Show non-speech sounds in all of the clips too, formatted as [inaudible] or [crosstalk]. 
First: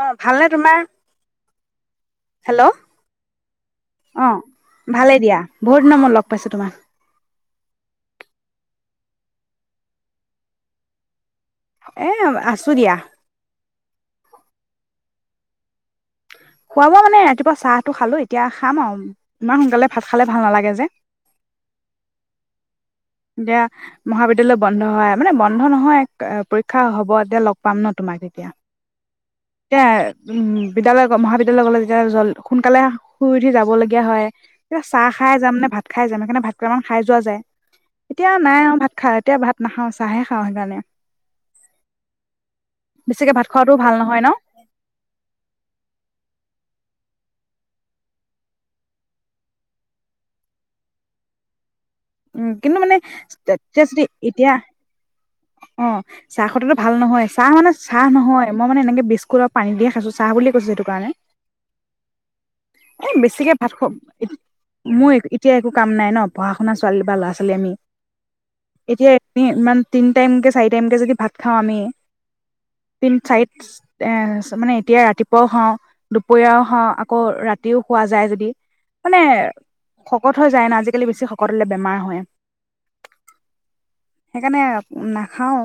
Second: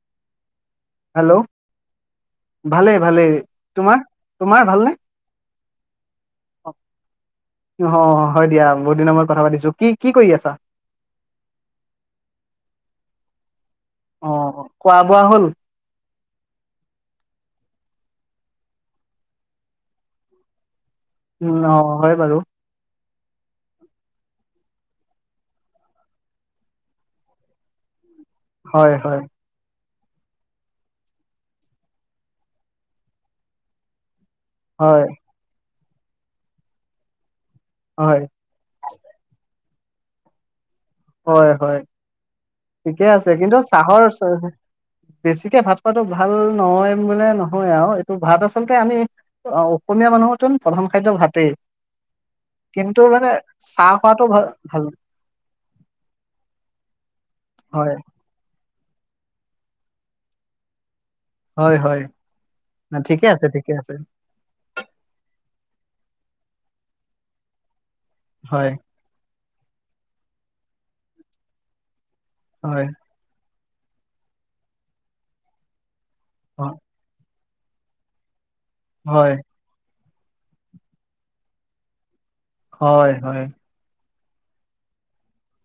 অঁ ভালনে তোমাৰ হেল্ল' হেল্ল' ভালেই ভালেই তোমাৰ অঁ তোমাৰ ভালনে ভালেই দিয়া বহুত দি নামত লগ পাইছো তোমাৰ হয় দিয়া বহুত দিনৰ ময়ত কথা পাতিছো কি কি কৰি আছা এ আছো দিয়া অঁ খোৱা বোৱা হ'ল খোৱা বোৱা মানে ৰাতিপুৱা চাহটো খালো এতিয়া খাম আৰু ইমান সোনকালে ভাত খালে ভাল নালাগে যে উম অঁ হয় বাৰু এতিয়া মহাবিদ্যয়ালয় বন্ধ হয় মানে বন্ধ নহয় পৰীক্ষা হ'ব এতিয়া লগ পাম ন তোমাক তেতিয়া হয় হয় এতিয়া উম বিদ্যালয়ৰ মহাবিদ্যয়ালয় গলে যেতিয়া জল সোনকালে শুই উঠি যাব লগগীয়া হয় য়া হয় চাহ খাই যাম নে ভাত ভ খাই যায় মান কাৰণে ভাতকেইটামান খাই যোৱা যায় হয় এতিয়া নাই অঁ ভাত খা এতিয়া ভাত নাখাওঁ চাহে খাওঁ সেইকাৰণে হয় হয় ঠিকে আছে বেছিকে ভাত কিন্তু খোৱাটোও ভাল চাহৰ নহয় ন বেছিকে ভাত খোৱাটো ভাল নহয় বোলে নহয় আৰু এইটো ভাত আচলতে আমি অসমীয়া মানুহৰ প্ৰধান খাদ্য ভাতেই কিন্তু মানে চাহ খোৱাটো ভাল ভাল অঁ চাহ খোৱাটো ভাল নহয় চাহ মানে হয় চাহ নহয় মই মানে এনেকৈ বিস্কুট পানী দিয়ে খাইছোঁ চাহ বুলি কৈছোঁ সেই কাৰণে হয় হয় এ ঠিকে আছে বেছিকে ঠিকে ভাত খাওঁ আছে মই এতিয়া একো কাম নাই ন' পঢ়া'শুনা ছোৱালী বা ল'ৰা-ছোৱালী আমি। হয় এতিয়া ইমান তিনি টাইমকে চাৰি টাইমকে যদি ভাত খাওঁ আমি। হয় হয় তিন চাৰি এ মানে এতিয়া ৰাতিপুৱাও খাওঁ। দুপৰীয়াও খাওঁ আকৌ ৰাতি ৰাতিও খোৱা যায় যদি। মানে হয় শকত হৈ যায় ন' আজিকালি বেছি শকত হ'লে বেমাৰ হয়। হয়, হয়। সেইকাৰণে নাখাওঁ।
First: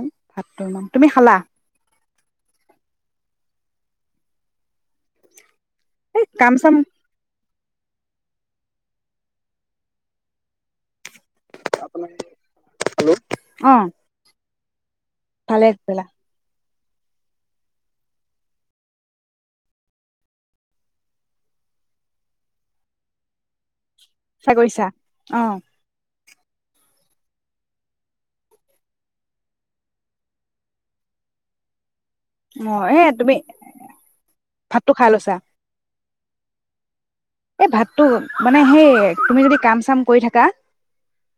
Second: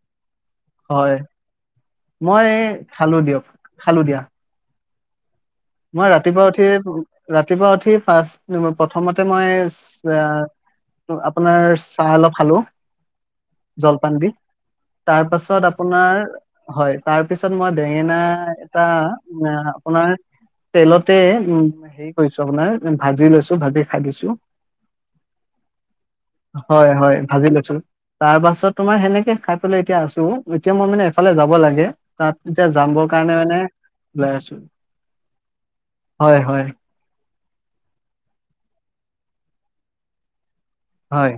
হয়, মই খালোঁ দিয়ক। খালোঁ দিয়া। মই এই ৰাতিপুৱা কাম উঠি চাম ৰা ৰাতিপুৱা উঠি ফাৰ্ষ প্ৰথমতে মই অ' আপোনাৰ চাহ অলপ খালোঁ অ জলপান দি। তাৰ পাছত ভালে কৰিলা আপোনাৰ হয় তাৰ পিছত মই বেঙেনা এটা আপোনাৰ তেলতে উম, হেৰি কৰিছো আপোনাৰ ভাজি লৈছো, ভাজি খাই দিছো চাগৰিছা অ'। হয়, হয় ভাজি লৈছো, তাৰ পাছত তোমাৰ সেনেকে খাই পেলাই এতিয়া আছো, এতিয়া মই মানে এফালে যাব লাগে। তাত এতিয়া অ এ যামৰ কাৰণে মানে ওলাই আছো। ছা হয়, হয়। এই ভাতটো মানে সেই তুমি যদি কাম চাম কৰি থাকা হয়।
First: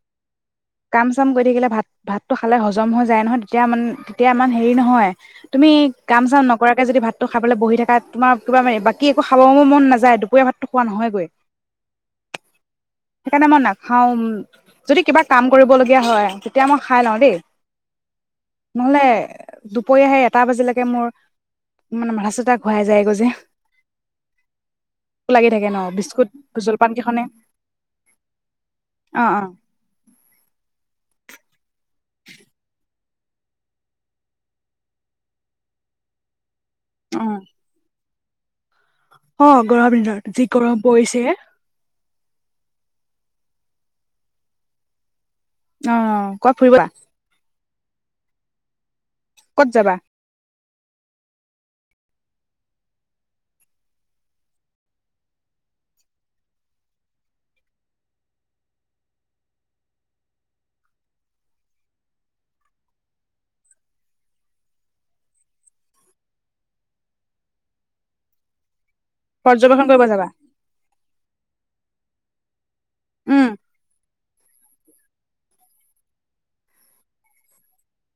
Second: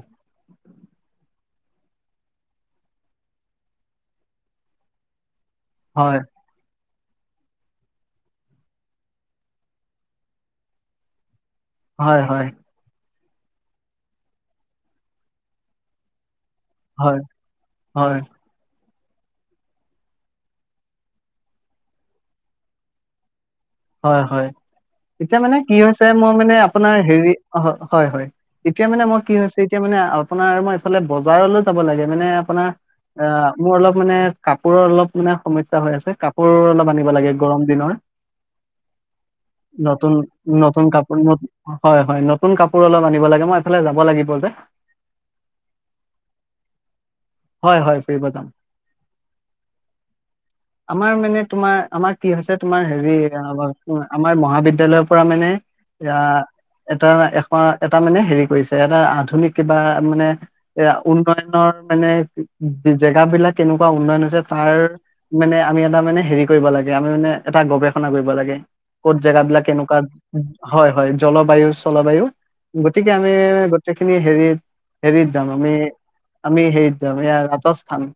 কাম চাম কৰি থাকিলে ভাত, ভাতটো খালে হজম হৈ যায় নহয় তেতিয়া ম তেতিয়া ইমান হেৰি নহয়। তুমি হয় কাম চাম নকৰাকে যদি ভাত খাবলৈ বহি থকা তোমাৰ কিবা বাকী একো খাব মন নযায় দুপৰীয়া ভাত খোৱা নহয়গৈ। হয়, হয়। সেইকাৰণে মই নাখাওঁ, যদি কিবা কাম কৰিব লগীয়া হয় এতিয়া মই খাই লওঁ হয়, দেই। হয়, নহ'লে দুপৰীয়া আহে এটা বাজিলৈকে মোৰ মানে মাথা চাথা ঘূৰাই যায়গৈ যে। হয়, হয়। এতিয়া লাগি মানে থাকে কি ন হৈছে বিস্কুট মই মানে জলপান আপোনাৰ কেইখনে হেৰি অ', হয়, হয় এতিয়া মানে মই অ কি অ হৈছে এতিয়া মানে আপোনাৰ মই এইফালে বজাৰলৈ যাব লাগে। মানে আপোনাৰ অ মোৰ অলপ মানে কাপোৰৰ অ মানে আাপোৰ অলপ বানিব অ লাগে গৰম দিনৰ অ গৰম নতুন দিনত যি গৰম নতুন কাপোৰ পৰিছে ন হয় হয় কোন কাপোৰ অলপ আনিব লাগে মই এইফালে যাব লাগিব যে অ কত ফুৰিব হয় হয় ফুৰিব যাম ক'ত যাবা আমাৰ মানে তোমাৰ আমাৰ কি হৈছে তোমাৰ হেৰি আমাৰ মহাবিদ্যালয়ৰ পৰা মানে এ এটা এ এটা মানে হেৰি কৰিছে এটা আধুনিক কিবা মানে এ উন্নয়নৰ মানে জেগাবিলাক কেনেকুৱা উন্নয়ন হৈছে তাৰ মানে আমি এটা মানে হেৰি কৰিব লাগে আমি মানে এটা গৱেষণা কৰিব লাগে ক'ত জেগাবিলাক পৰ্যবেক্ষণ কেনেকুৱা কৰিব যাবা হয় হয় জলবায়ু জলবায়ু গতিকে আমিে উম গোটেইখিনি হেৰিত হেৰিত যাওঁ আমি আমি হেৰিত ৰাজস্থান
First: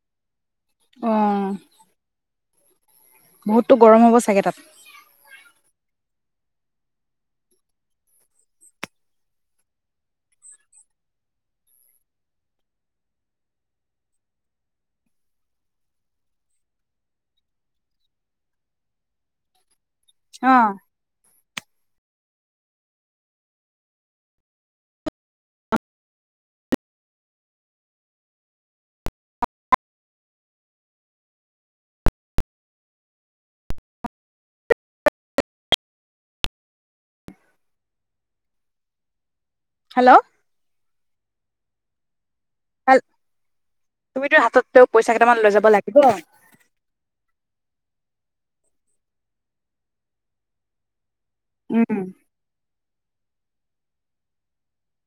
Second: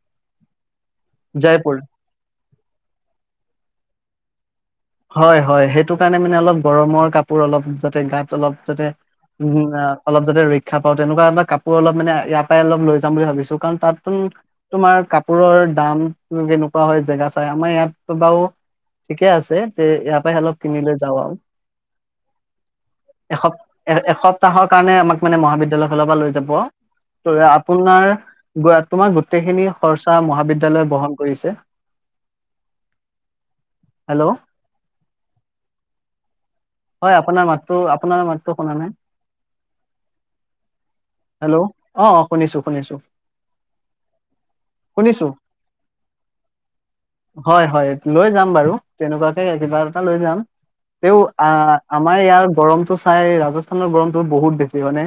অ জয়পুৰ বহুতো গৰম হ'ব চাগে তাত হয় হয় সেইটো কাৰণে মানে অলপ গৰমৰ কাপোৰ অলপ যাতে গাত অলপ যাতে উম অলপ যাতে ৰক্ষা পাওঁ তেনেকুৱা এটা কাপোৰ অলপ মানে ইয়াৰ পৰাই অলপ লৈ যাম বুলি ভাবিছো কাৰণ তাত তোমাৰ কাপোৰৰ দাম কেনেকুৱা হয় জেগা চাই আমাৰ ইয়াত বাৰু ঠিকে আছে তে ইয়াৰ পৰাই অ অলপ কিনিলে যা এসপ্তাহৰ কাৰণে আমাক মানে মহাবিদ্যালয়ৰ ফালৰ পৰা লৈ যাব ত আপোনাৰ গ তোমাৰ গোটেইখিনি খৰচা মহাবিদ্যালয় বহন কৰিছে হেল্ল' হয় আপোনাৰ মাততো আপোনাৰ মাততো শুনা নাই হেল্ল' হেল্ল' অ শুনিছো শুনিছো ভাল তুমিতো হাতত পইচা শুনিছো কেইটামান লৈ যাব লাগিব হয় হয় লৈ যাম বাৰু তেনেকুৱাকে কিবা এটা লৈ যাম তেওঁ আ উম আমাৰ ইয়াৰ গৰমতটো চাই ৰাজস্থানৰ গৰমটো বহুত বেছি মানে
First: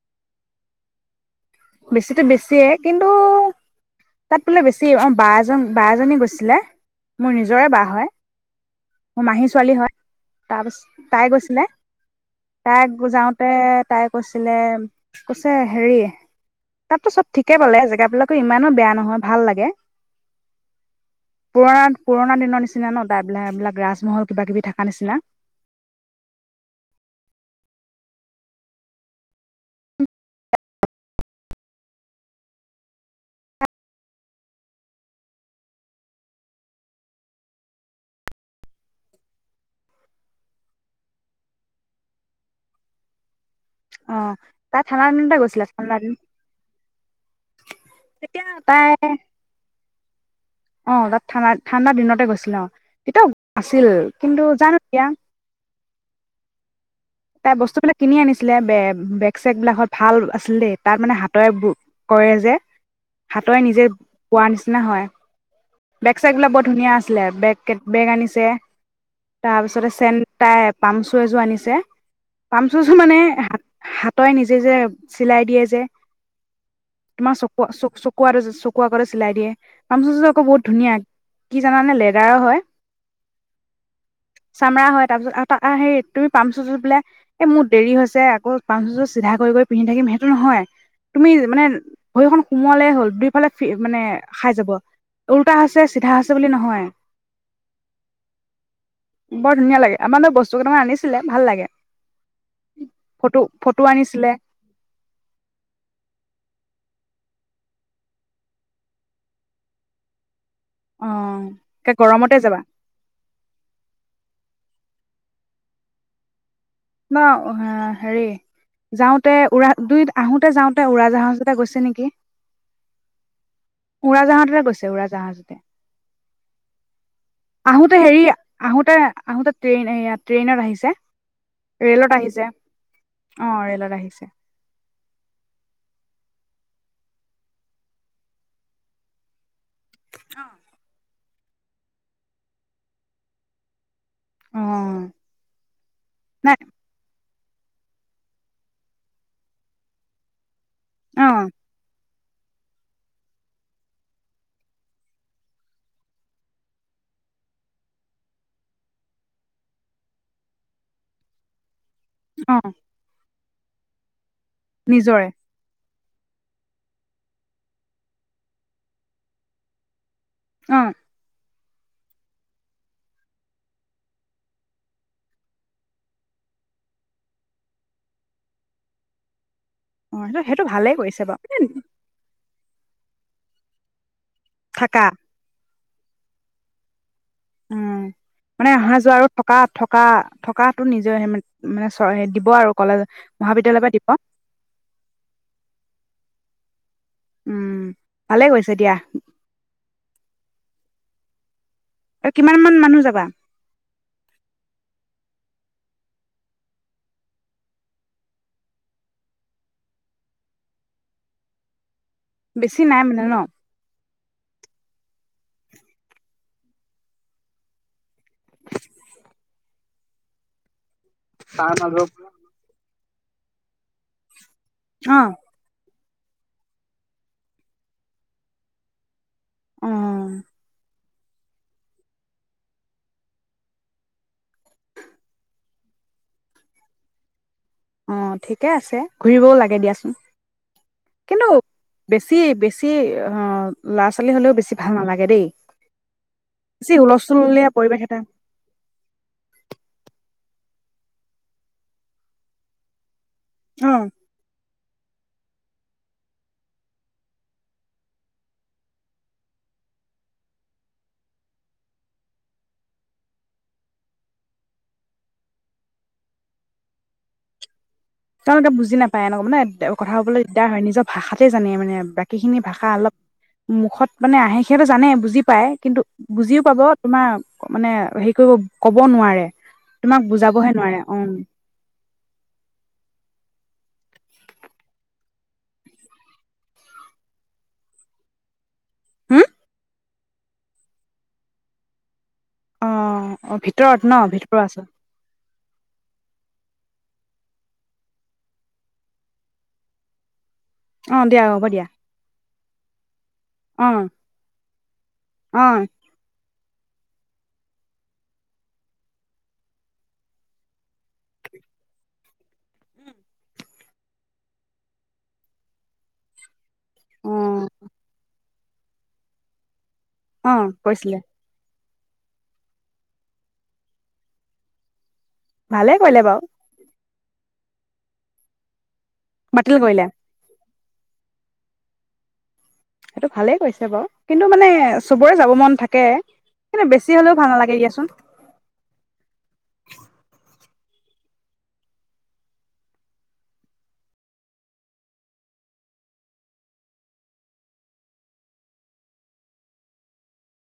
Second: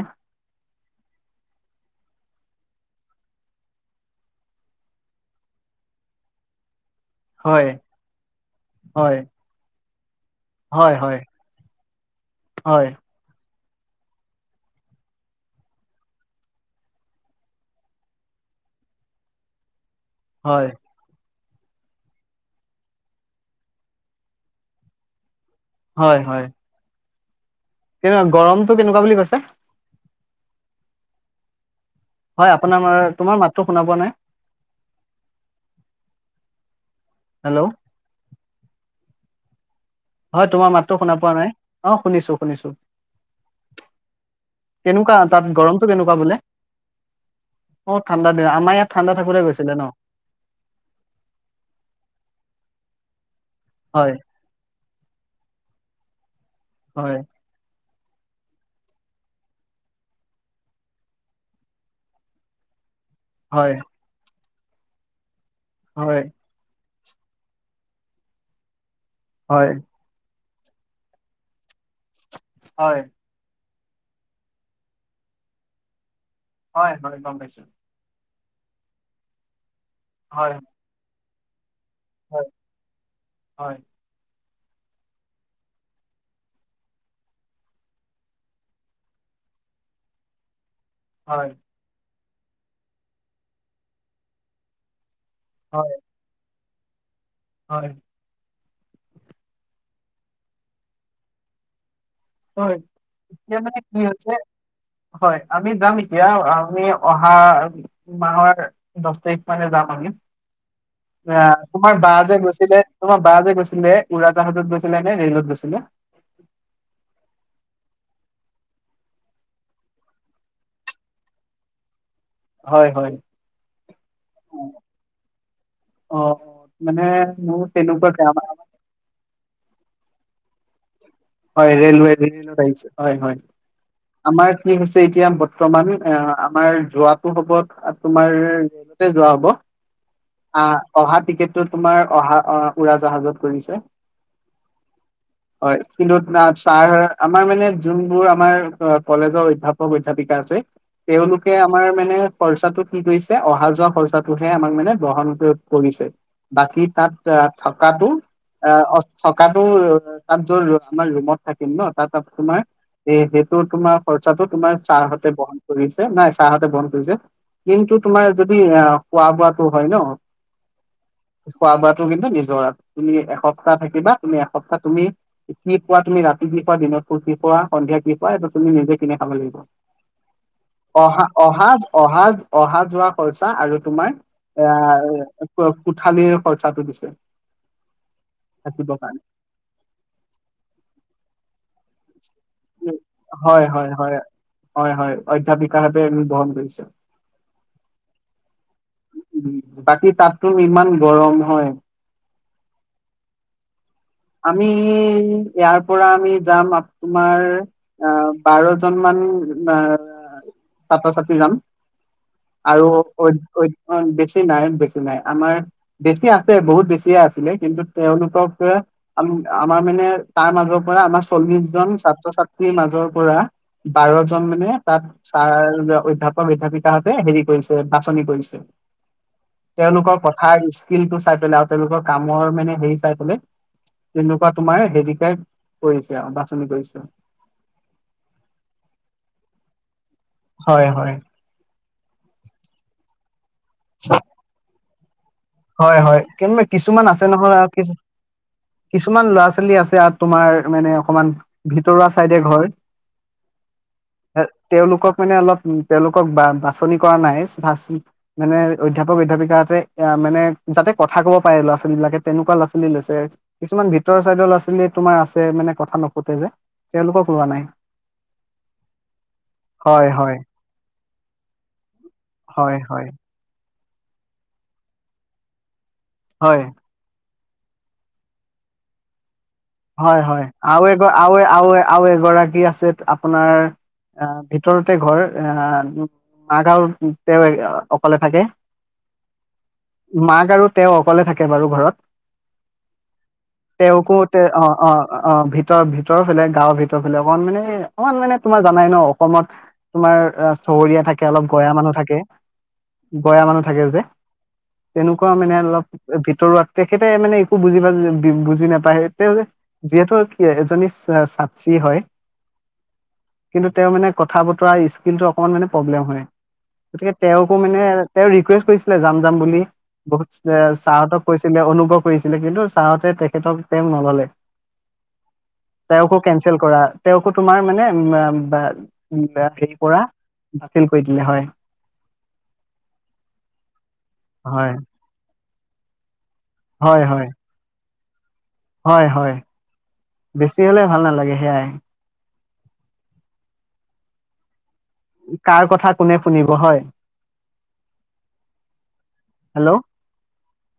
বেছিতো বেছিয়ে কিন্তু তাত বোলে বেছি অ বা এজন বাজনী গৈছিলে মোৰ নিজৰে বা হয় হয় মোৰ মাহী ছোৱালী হয় হয় তাৰপিছ হয় তাই গৈছিলে তাই হয় যাওঁতে তাই কৈছিলে কৈছে হেৰি তাততো চব ঠিকে পালে জেগাবিলাকো ইমানো বেয়া নহয় ভাল লাগে হয় পুৰণা পুৰণা দিনৰ নিচিনা ন তাইবিলাক এইবিলাক ৰাজমহল কিবা কিবি থকা নিচিনা হয় হয় কেনেকুৱা গৰমটো কেনেকুৱা বুলি কৈছে হয় আপোনাৰ তোমাৰ মাতটো শুনা পোৱা নাই হেল্ল' হয় তোমাৰ মাতটো শুনা পোৱা নাই অ শুনিছো শুনিছো অ তাই ঠাণ্ডাৰ কেনেকুৱা দিনতে তাত গৈছিলে গৰমটো ঠাণ্ডা কেনেকুৱা দিন বোলে অ ঠাণ্ডা তেতিয়া দিন আমাৰ ইয়াত ঠাণ্ডা তাই থাকোতে গৈছিলে ন আহ তাত ঠাণ্ডা ঠাণ্ডাৰ দিনতে গৈছিলে অ সিটো আছিল হয় কিন্তু জানো তিয়া হয় তাই বস্তুবিলাক কিনি আনিছিলে বে বেগ চেগ বিলাক ভাল আছিল দেই তাত মানে হাতৰে কৰে যে। হাতৰে হয় নিজে পোৱা নিচিনা হয়। বেগ হয় চেগ বিলাক বৰ ধুনীয়া আছে। ছিলে বেগ বেগ আনিছে। হয় তাৰপিছতে চে তাই পামচু এযোৰ আনিছে। পামচুজোৰ হয় মানে হাতই নিজে যে চিলাই দিয়ে যে। হয়, হয়, গম পাইছো। চুকাৰ চুকোৱাক চিলাই দিয়ে। আজিজুল হয় কবোত নিয়া কি জানানে লেডাৰ হয়। হয় চামৰা হয় তাৰপিছত হেৰি তুমি পামচুযোৰ বোলে এই মোৰ দেৰি হৈছে আকৌ পামচু জোৰ চিধা কৰি কৰি পিন্ধি থাকিম সেইটো নহয়। তুমি হয় মানে ভৰিখন সোমোৱালেই হ'ল দুইফালে মানে খাই যাব। উল্টা হৈছে, হয় চিধা হৈছে বুলি নহয়। [inaudible] হয়। বৰ ধুনীয়া লাগে, আমালৈ বস্তু কেইটামান আনিছিলে ভাল লাগে। হয়, ফটো এতিয়া মানে ফটো কি আনিছিলে হৈছে, হয়, আমি যাম এতিয়া আ আমি অহা মাহৰ দছ তাৰিখ মানে যাম আমি। অ', একে তোমাৰ বা গৰমতে যে যাবা গৈছিলে তোমাৰ বা যে গৈছিলে উৰাজাহাটত গৈছ নে ৰেলত গৈছিলে? ন' হ' হেৰি যাওঁতে উৰা দুই আহোতে যাওঁতে উৰাজাহাজতে গৈছে নেকি। হয় হয় উৰাজাহাজতে গৈছে উৰাজাহাজতে, অ মানে মোৰ আহোঁতে তেনেকুৱাকে হেৰি আমাৰ আহোঁতে, আহোঁতে ট্ৰেইন এইয়া ট্ৰেইনত আহিছে। হয় ৰেলৱে ৰেলত আহিছে, হয়, হয়, অ ৰে'লত আহিছে আমাৰ কি হৈছে এতিয়া বৰ্তমান এ তোমাৰ যোৱাটো হ'ব, তোমাৰ ৰেলতে যোৱা হ'ব। আ অহা টিকেট টো তোমাৰ অহা অ' উৰাজাহাজত কৰিছে অ হয় [unintelligible] হে নাই আমাৰ মানে জোনবোৰ আমাৰ অ' কলেজৰ অধ্যাপক-অধ্যাপিকা আছে অ তেওঁলোকে আমাৰ মানে খৰচাটো কি কৰিছে অহা যোৱা খৰচাটোহে আমাক মানে বহন ক কৰিছে, বাকি তাত আ থকাটো অ' থকাটো তাতো আমাৰ ৰুমত থাকিম ন তাত অ তোমাৰ এই হে ত' তোমাৰ খৰ খৰচাতো তোমাৰ নিজৰে চাৰহঁতে বহন কৰিছ নাই চাৰহঁতে বহন কৰিছে, কিন্তু তোমাৰ যদি আহ খোৱা-বোৱাটো হয় ন' অ' খোৱা-বোৱাতো কিন্তু নিজৰ, তুমি এসপ্তাহ থাকিবা তুমি এসপ্তাহ তুমি কি খোৱা, তুমি ৰাতি কি খোৱা, দিনত কি খোৱা, সন্ধিয়া কি খোৱা এইটো তুমি নিজে কিনি খাব লাগিব অ' হে হেটো ভালে কৰিছে বাৰু [unintelligible] অহা-যোৱা খৰচা আৰু তোমাৰ থাকা আ কোঠালিৰ খৰচাটো দিছে উম' মানে থাকিবৰ অহা-যোৱা আৰু থকা থকা থকাত টো নিজৰহে মান মানে ছয় উম, হয় হয় হয়, হয় হয় অধ্যাপিকাহতে বহন কৰিছে উম ভালে গৈছে দিয়া বাকী তাততো ইমান গৰম হয় কিমান মান মানুহ যাবা আমি ইয়াৰ পৰা আমি যাম তোমাৰ আহ বাৰজন মান ছাত্ৰ ছাত্ৰী যাম বেছি আৰু নাই মানে ন বেছি নাই বেছি নাই আমাৰ বেছি আছে বহুত বেছিয়ে আছিলে কিন্তু তেওঁলোকক কে আম আমাৰ মানে তাৰ মাজত পৰা আমাৰ চল্লিশ জন ছাত্ৰ ছাত্ৰীৰ মাজৰ পৰা বাৰ জন মানে তাত অ চাৰ আৰু [unintelligible] অধ্যাপক অধ্যাপিকাহতে হেৰি কৰিছে বাছনি কৰিছে অ তেওঁলোকৰ পথাৰ দিছে ফিলটো চাই পেলাই আৰু তেওঁলোকৰ কামৰ মানে হেৰি চাই পেললে তেনেকুৱা তোমাৰ হেৰিকাই কৰিছে আৰু বাছনি কৰিছে অ ঠিকে আছে ঘুৰিবও লাগে দিয়াচোন। হয় হয় কিন্তু বেছি বেছি ল'ৰা ছোৱালী হলেও বেছি ভাল নালাগে দেই। হয় হয় কিন বেছি কিছুমান আছে নহয় হুলস্থুলীয়া কি পৰিৱেশ এটা কিছুমান ল'ৰা ছোৱালী আছে ইয়াত তোমাৰ মানে অকমান ভিতৰুৱা চাইডে ঘৰ অ তেওঁলোকক মানে অলপ তেওঁলোকক বা বাছনি কৰা নাই মানে অধ্যয়াপক অধ্যয়াপিকাতে মানে যাতে কথা ক'ব পাৰে ল'ৰা ছোৱালী বিলাকে তেনেকুৱা ল'ৰা ছোৱালী লৈছে কিছুমান ভিতৰৰ চাইদৰ ল'ৰা তোমাৰ আছে মানে কথা নুফুটে যে তেওঁলোকক লোৱা নাই তেওঁলোকে বুজি নাপায় এনেকুৱা মানে হয় কথা হয় কবলৈ দিগদাৰ হয় নিজৰ ভাষাতে জানে মানে বাকী খিনি হয় ভাষা হয় অলপ মুখত মানে আহে সিহটো জানে বুজি পায় কিন্তু বুজিও হয় পাব তোমাৰ মানে হেৰি কৰিব কব নোৱাৰে হয় তোমাক হয় বুজাবহে আৰু নোৱাৰে এগে অ আ আৰু এগৰাকী আছে আপোনাৰ আহ ভিতৰতে ঘৰ আহ মা গাঁওতে অকলে থাকে। হম মাক আৰু তেওঁ অকলে থাকে বাৰু ঘৰত। অ অ ভিতৰত তেওঁকো ন তে ভিত অ অ অ ভিত ভিতৰৰ ফালে গাঁৱৰ ভিতৰ ফালে অকমান মানে অকমান মানে তোমাৰ জানাই ন অসমত তোমাৰ চবৰীয়া অ থাকে দিয়া অলপ হ'ব গয়া দিয়া মানুহ থাকে গয়া মানুহ থাকে অ যে তেনেকুৱা মানে অ অলপ ভিতৰুৱাত তেখেতে মানে একো বুজি প বুজি নাপায়। তেওঁ যিহেতু এজনী ছাত্ৰী হয় কিন্তু তেওঁ মানে কথা বতৰা স্কিলটো অকমান মানে প্ৰব্লেম হয়। গতিকে অ তেওঁকো মানে তেওঁ ৰিকুৱেষ্ট কৈছিলে যাম যাম বুলি। বহুত ছাহঁতক কৈছিলে অনুভৱ কৰিছিলে কিন্তু ছাওঁতে তেখেতক তেওঁ ন ললে ভালে তেওঁকো কৰিলে বাৰু কেনচেল কৰা তেওঁকো তোমাৰ মানে হেৰি বাতিল পৰা কৰিলে কৰি দিলে হয়। সেইটো ভালেই কৈছে বাৰু কিন্তু মানে হয় চুবৰে যাব মন থাকে কিন্তু হয় বেছি হয় হলেও ভাল নালাগে দিয়াচোন তে হ'লে ভাল নালাগে সেয়াই কাৰ কথা কোনে শুনিব হয় হেল্ল'